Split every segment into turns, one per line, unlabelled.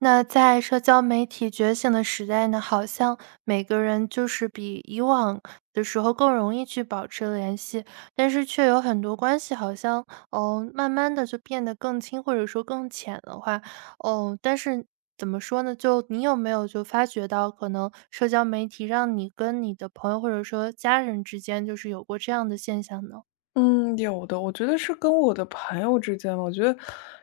那在社交媒体觉醒的时代呢，好像每个人就是比以往的时候更容易去保持联系，但是却有很多关系好像，哦，慢慢的就变得更亲或者说更浅的话，哦，但是怎么说呢？就你有没有就发觉到，可能社交媒体让你跟你的朋友或者说家人之间，就是有过这样的现象呢？
嗯，有的，我觉得是跟我的朋友之间吧，我觉得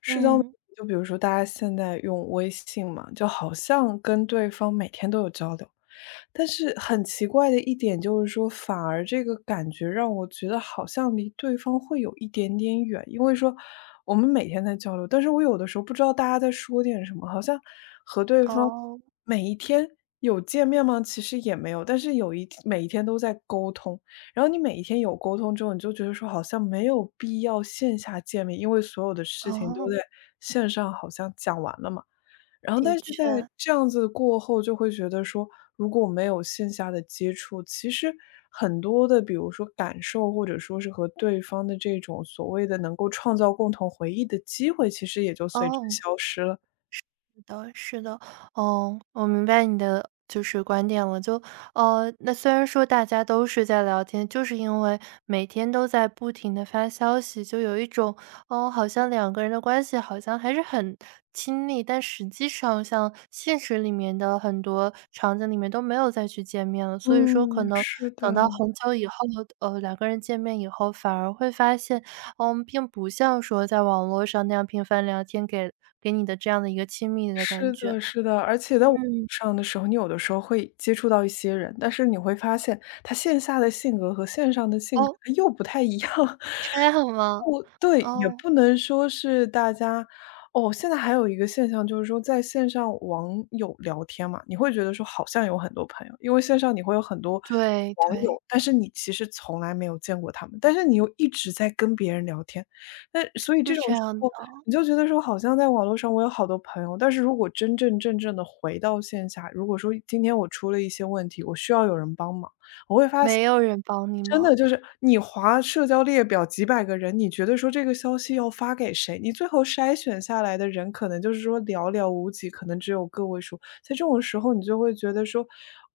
社交媒
嗯，
体就比如说大家现在用微信嘛，就好像跟对方每天都有交流，但是很奇怪的一点就是说，反而这个感觉让我觉得好像离对方会有一点点远，因为说我们每天在交流，但是我有的时候不知道大家在说点什么，好像和对方
哦，
每一天有见面吗？其实也没有，但是每一天都在沟通。然后你每一天有沟通之后，你就觉得说好像没有必要线下见面，因为所有的事情都
哦，
在线上好像讲完了嘛。然后
的
但是在
确，
这样子过后，就会觉得说，如果没有线下的接触，其实很多的，比如说感受，或者说是和对方的这种所谓的能够创造共同回忆的机会，其实也就随之
哦。
消失了。
是的，是的，哦，我明白你的就是观点了。就那虽然说大家都是在聊天，就是因为每天都在不停的发消息，就有一种哦，好像两个人的关系好像还是很亲密，但实际上像现实里面的很多场景里面都没有再去见面了，所以说
嗯，
可能
是的。
等到很久以后，两个人见面以后，反而会发现，并不像说在网络上那样频繁聊天给你的这样的一个亲密的感
是
觉。
的，是的，而且在网
嗯，
上的时候，你有的时候会接触到一些人，但是你会发现他线下的性格和线上的性格，
哦，
他又不太一样。
这样吗？
不对，也
哦，
不能说是大家哦，现在还有一个现象，就是说在线上网友聊天嘛，你会觉得说好像有很多朋友，因为线上你会有很多
对
网
对，
友，但是你其实从来没有见过他们，但是你又一直在跟别人聊天，那所以
是
这
这
种时
样的，
候你就觉得说，好像在网络上我有好多朋友，但是如果真真正正的回到线下，如果说今天我出了一些问题，我需要有人帮忙。
没有人帮你
真
吗？
的就是你划社交列表几百个人，你觉得说这个消息要发给谁？你最后筛选下来的人，可能就是说寥寥无几，可能只有个位数。在这种时候，你就会觉得说，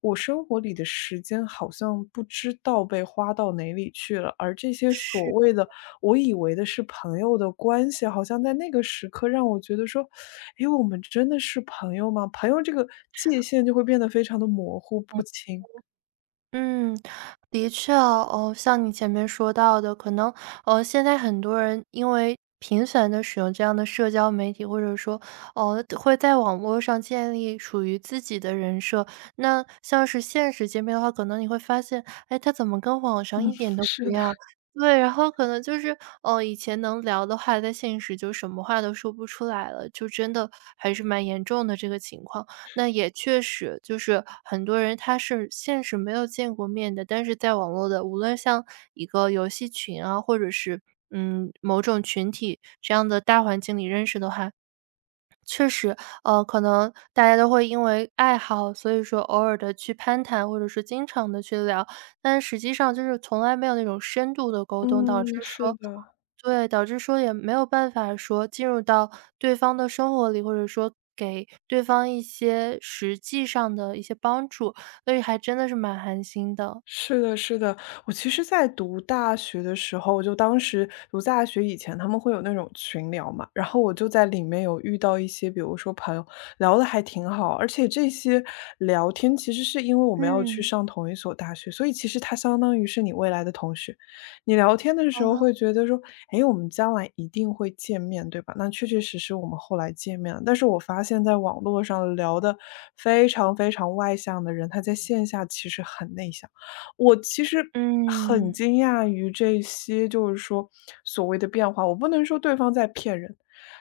我生活里的时间好像不知道被花到哪里去了，而这些
是。
所谓的我以为的是朋友的关系，好像在那个时刻让我觉得说，诶，我们真的是朋友吗？朋友这个界限就会变得非常的模糊不清。
嗯，的确哦，像你前面说到的，可能，现在很多人因为频繁的使用这样的社交媒体，或者说，会在网络上建立属于自己的人设。那像是现实见面的话，可能你会发现，哎，他怎么跟网上一点都不
是
一
的，
样。对，然后可能就是，哦，以前能聊的话，在现实就什么话都说不出来了，就真的还是蛮严重的这个情况。那也确实，就是很多人他是现实没有见过面的，但是在网络的，无论像一个游戏群啊，或者是某种群体这样的大环境里认识的话，确实，可能大家都会因为爱好，所以说偶尔的去攀谈，或者是经常的去聊，但实际上就是从来没有那种深度的沟通，导致
嗯，是
说
的。
对，导致说也没有办法说进入到对方的生活里，或者说给对方一些实际上的一些帮助，所以还真的是蛮寒心的。
是的，是的，我其实在读大学的时候，就当时读大学以前，他们会有那种群聊嘛，然后我就在里面有遇到一些，比如说朋友聊的还挺好，而且这些聊天其实是因为我们要去
嗯，
上同一所大学，所以其实他相当于是你未来的同学。你聊天的
好
时候
了，
会觉得说，哎，我们将来一定会见面，对吧？那确确实实我们后来见面了，但是我发现在网络上聊的非常非常外向的人，他在线下其实很内向。我其实很
嗯，
惊讶于这些，就是说所谓的变化，我不能说对方在骗人，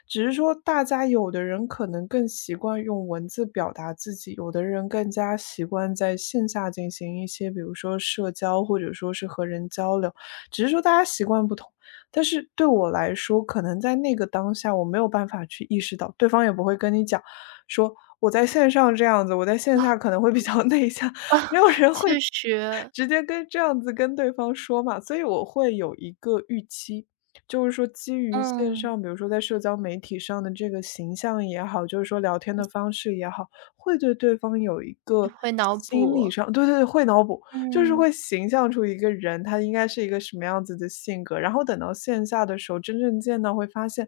只是说大家有的人可能更习惯用文字表达自己，有的人更加习惯在线下进行一些，比如说社交或者说是和人交流，只是说大家习惯不同。但是对我来说，可能在那个当下，我没有办法去意识到，对方也不会跟你讲说我在线上这样子，我在线
啊，
下可能会比较 内向。没有人会
确实，
直接跟这样子跟对方说嘛，所以我会有一个预期，就是说基于线
嗯，
上，比如说在社交媒体上的这个形象也好，就是说聊天的方式也好，会对对方有一
你
个
会脑
心理
补，
上对对对，会脑补，就是
嗯，
会形象出一个人，他应该是一个什么样子的性格。然后等到线下的时候，真正见到会发现，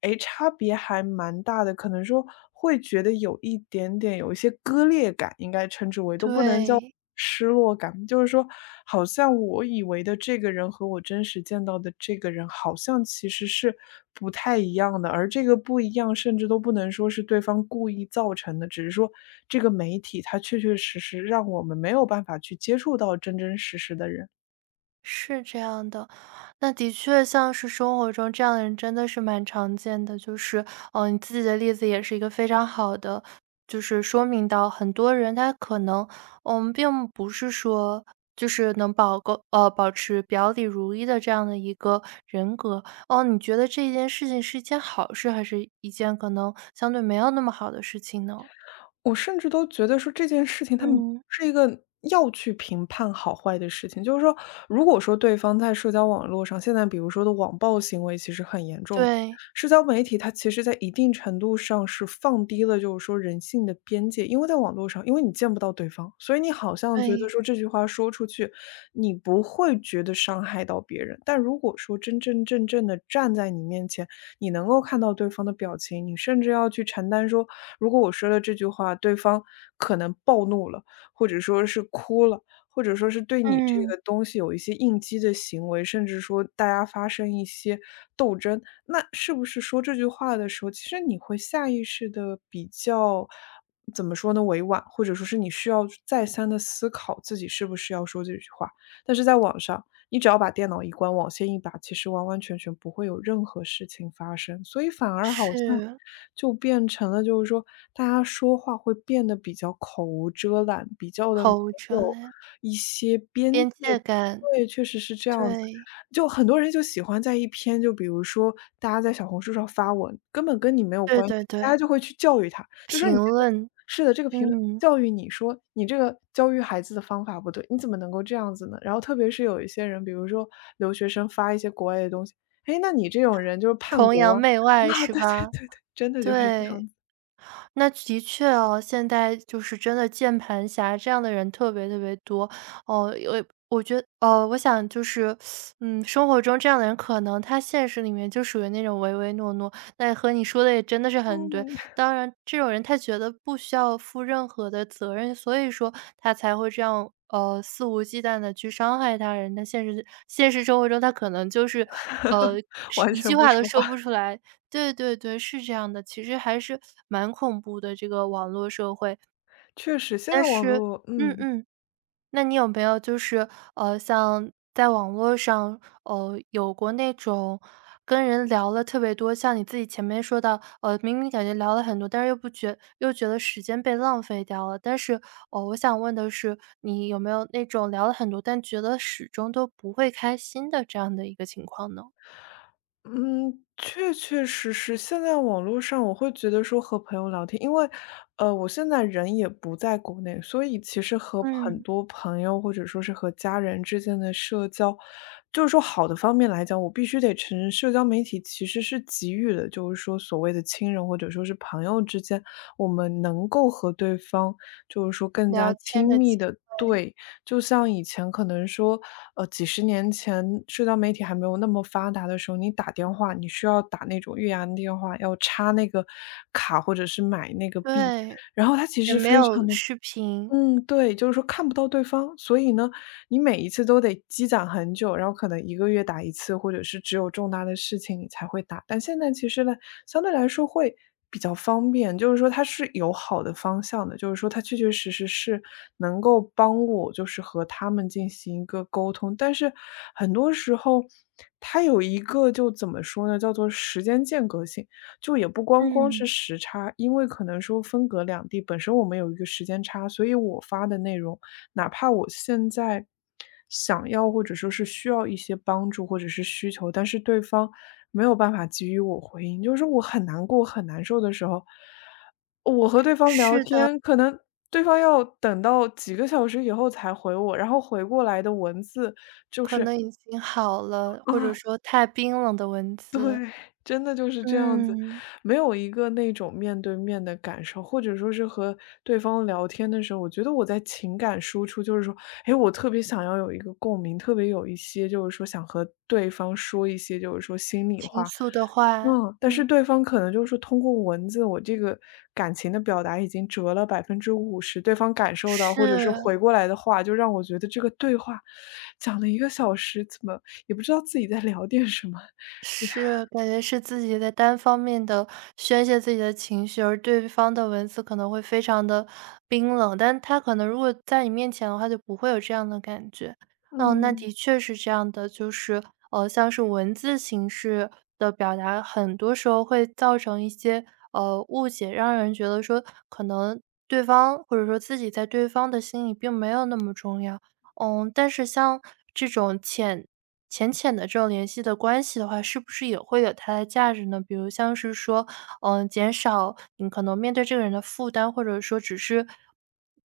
哎，差别还蛮大的，可能说会觉得有一点点有一些割裂感，应该称之为都不能叫
对。
失落感，就是说好像我以为的这个人和我真实见到的这个人，好像其实是不太一样的。而这个不一样，甚至都不能说是对方故意造成的，只是说这个媒体它确确实实让我们没有办法去接触到真真实实的人。
是这样的，那的确像是生活中这样的人真的是蛮常见的，就是，你自己的例子也是一个非常好的，就是说明到很多人他可能，并不是说就是能保够呃，保持表里如一的这样的一个人格。哦，你觉得这件事情是一件好事，还是一件可能相对没有那么好的事情呢？
我甚至都觉得说这件事情，他们
嗯，
是一个要去评判好坏的事情。就是说，如果说对方在社交网络上，现在比如说的网暴行为其实很严重，
对，
社交媒体它其实在一定程度上是放低了，就是说人性的边界。因为在网络上，因为你见不到对方，所以你好像觉得
对，
说这句话说出去，你不会觉得伤害到别人。但如果说真真正正的站在你面前，你能够看到对方的表情，你甚至要去承担说，如果我说了这句话，对方可能暴怒了，或者说是哭了，或者说是对你这
嗯，
个东西有一些应激的行为，甚至说大家发生一些那是不是说这句话的时候，其实你会下意识的比较怎么说呢，委婉，或者说是你需要再三的思考自己是不是要说这句话。但是在网上，你只要把电脑一关，网线一拔，其实完完全全不会有任何事情发生，所以反而好像
是，
就变成了就是说，大家说话会变得比较口无遮拦，比较的没
口无遮
有
拦，
一些边
边
界
界
感。
感。
对，确实是这样子。
对，
就很多人就喜欢在一篇就比如说大家在小红书上发文，根本跟你没有
对
关系，
对
大家
对，
就会去教育他，就说
评
你这个
论，
是的，这个评论
嗯，
教育你说你这个教育孩子的方法不对，你怎么能够这样子呢？然后特别是有一些人，比如说留学生发一些国外的东西，诶，那你这种人就是叛
崇
国
洋
啊，
媚 外
啊，
是
对对
吧？
对对，真的就是这
对，
样子。
那的确哦，现在就是真的键盘侠这样的人特别特别多。哦，我我想就是，生活中这样的人可能他现实里面就属于那种唯唯诺诺，那和你说的也真的是很对。
嗯，
当然，这种人他觉得不需要负任何的责任，所以说他才会这样，肆无忌惮的去伤害他人。但现实生活中他可能就是，呃，
完
一句
全不
话都
说
说
话，
不出来。对对对，是这样的，其实还是蛮恐怖的，这个网络社会。
确实，现
但
在网
是
络
嗯
嗯。
嗯。那你有没有就是，像在网络上，有过那种跟人聊了特别多，像你自己前面说到，明明感觉聊了很多，但是又不觉又觉得时间被浪费掉了。但是，我想问的是，你有没有那种聊了很多，但觉得始终都不会开心的这样的一个情况呢？
嗯，确确实实，现在网络上我会觉得说和朋友聊天，因为，我现在人也不在国内，所以其实和很
嗯，
多朋友或者说是和家人之间的社交，就是说好的方面来讲，我必须得承认，社交媒体其实是给予的，就是说所谓的亲人或者说是朋友之间，我们能够和对方就是说更
聊
加
天
亲
的
密
气
的对。就像以前可能说，几十年前社交媒体还没有那么发达的时候，你打电话，你需要打那种越洋电话，要插那个卡或者是买那个币，
对，
然后它其
也
实
没
非常
有
的。
视频，
嗯，对，就是说看不到对方，所以呢，你每一次都得积攒很久，然后可能一个月打一次，或者是只有重大的事情你才会打。但现在其实呢，相对来说会比较方便，就是说它是有好的方向的，就是说它确确实实是能够帮我，就是和他们进行一个沟通。但是很多时候，它有一个就怎么说呢，叫做时间间隔性。就也不光光
嗯，
是时差，因为可能说分隔两地，本身我们有一个时间差，所以我发的内容，哪怕我现在想要或者说是需要一些帮助或者是需求，但是对方没有办法给予我回应，就是我很难过、很难受的时候，我和对方聊天，可能对方要等到几个小时以后才回我，然后回过来的文字
可能已经好了，或者
啊，
说太冰冷的文字，
真的就是这样子，
嗯。
没有一个那种面对面的感受，或者说是和对方聊天的时候，我觉得我在情感输出，就是说，哎，我特别想要有一个共鸣，特别有一些就是说想和对方说一些就是说心里
倾
话。
诉的话
嗯，但是
嗯。
对方可能就是通过文字，我这个感情的表达已经折了50%，对方感受到或者是
是，
回过来的话，就让我觉得这个对话讲了一个小时，怎么也不知道自己在聊点什么。
是，感觉是自己在单方面的宣泄自己的情绪，而对方的文字可能会非常的冰冷，但他可能如果在你面前的话，就不会有这样的感觉。嗯，那
嗯。
的确是这样的，就是，像是文字形式的表达，很多时候会造成一些，误解，让人觉得说可能对方或者说自己在对方的心里并没有那么重要。嗯，但是像这种浅。浅浅的这种联系的关系的话，是不是也会有它的价值呢？比如像是说，减少你可能面对这个人的负担，或者说只是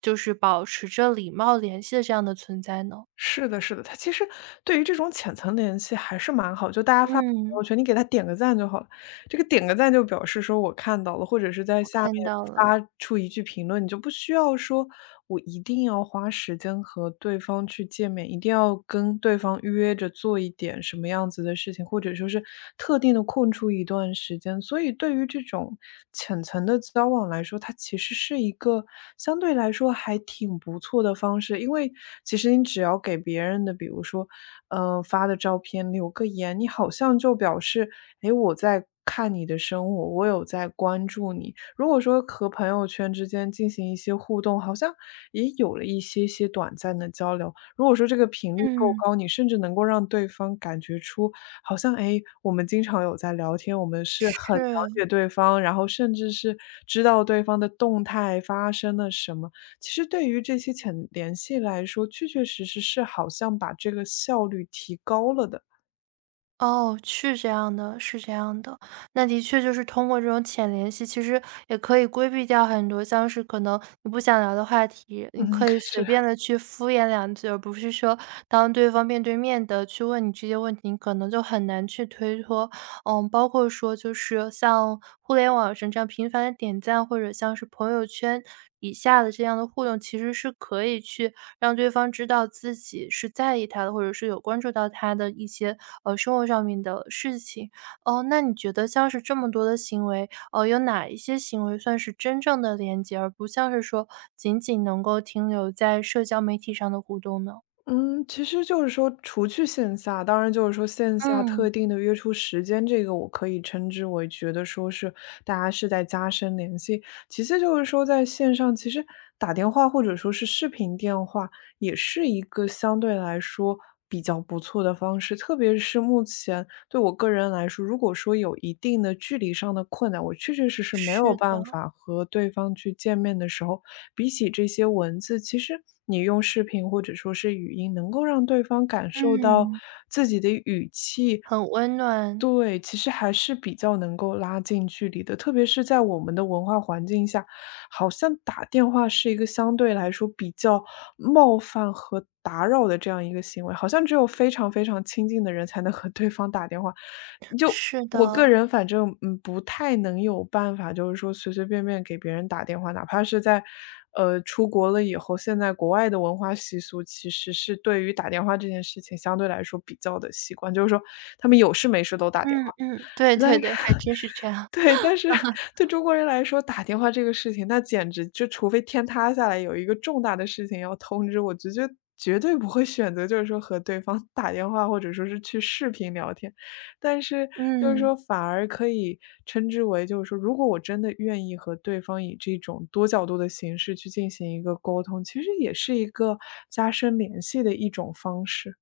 就是保持着礼貌联系的这样的存在呢？
是的，是的，他其实对于这种浅层联系还是蛮好，就大家发朋
嗯，
友圈，你给他点个赞就好了。这个点个赞就表示说我看到了，或者是在
我
下面
看到了，
发出一句评论，你就不需要说我一定要花时间和对方去见面，一定要跟对方约着做一点什么样子的事情，或者说是特定的空出一段时间。所以对于这种浅层的交往来说，它其实是一个相对来说还挺不错的方式，因为其实你只要给别人的，比如说，发的照片留个言，你好像就表示诶，我在看你的生活，我有在关注你。如果说和朋友圈之间进行一些互动，好像也有了一些些短暂的交流。如果说这个频率够
嗯，
高，你甚至能够让对方感觉出，好像诶，我们经常有在聊天，我们是很了
是。
解对方，然后甚至是知道对方的动态发生了什么。其实对于这些浅联系来说，确确实实是好像把这个效率提高了的。
哦，是这样的，是这样的。那的确就是通过这种浅联系，其实也可以规避掉很多，像是可能你不想聊的话题，你
嗯，
可以随
是。
便的去敷衍两句，而不是说当对方面对面的去问你这些问题，你可能就很难去推脱。嗯，包括说就是像互联网上这样频繁的点赞，或者像是朋友圈以下的这样的互动，其实是可以去让对方知道自己是在意他的，或者是有关注到他的一些，生活上面的事情。哦，那你觉得像是这么多的行为，有哪一些行为算是真正的连接，而不像是说仅仅能够停留在社交媒体上的互动呢？
嗯，其实就是说除去线下，当然就是说线下特
嗯，
定的约出时间，这个我可以称之为觉得说是大家是在加深联系。其次就是说在线上，其实打电话或者说是视频电话，也是一个相对来说比较不错的方式。特别是目前对我个人来说，如果说有一定的距离上的困难，我确确实实没有
是
办
的，
法和对方去见面的时候，比起这些文字，其实你用视频或者说是语音，能够让对方感受到
嗯，
自己的语气，
很温暖，
对，其实还是比较能够拉近距离的。特别是在我们的文化环境下，好像打电话是一个相对来说比较冒犯和打扰的这样一个行为，好像只有非常非常亲近的人才能和 对方打电话。就
是
我个
的，
人反正，嗯，不太能有办法，就是说随随便便给别人打电话，哪怕是在，出国了以后，现在国外的文化习俗其实是对于打电话这件事情相对来说比较的习惯，就是说他们有事没事都打电
嗯
话。
嗯，对对
对。
对，还 真是这样，
对，但是对中国人来说，打电话这个事情，那简直就除非天塌下来有一个重大的事情要通知我，直接绝对不会选择就是说和对方 打电话，或者说是去视频聊天。但是就是
嗯。
说反而可以称之为就是说，如果我真的愿意和对方以这种多角度的形式去进行一个沟通，其实也是一个加深联系的一种方式。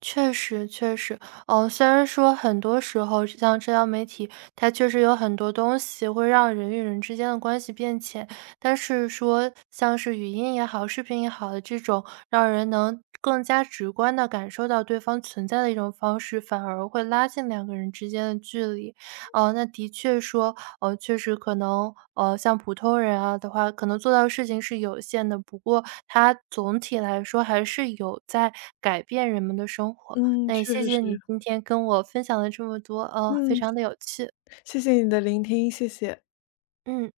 确实，确实，哦，虽然说很多时候像社交媒体，它确实有很多东西会让人与人之间的关系变浅，但是说像是语音也好、视频也好的这种让人能更加直观地感受到对方存在的一种方式，反而会拉近两个人之间的距离。哦，那的确说确实可能，像普通人啊的话，可能做到的事情是有限的，不过它总体来说还是有在改变人们的生活。
嗯，
那也
确
谢
实
谢你
是。
今天跟我分享了这么多，非
嗯，
常的有趣。
谢谢你的聆听，谢谢。
嗯。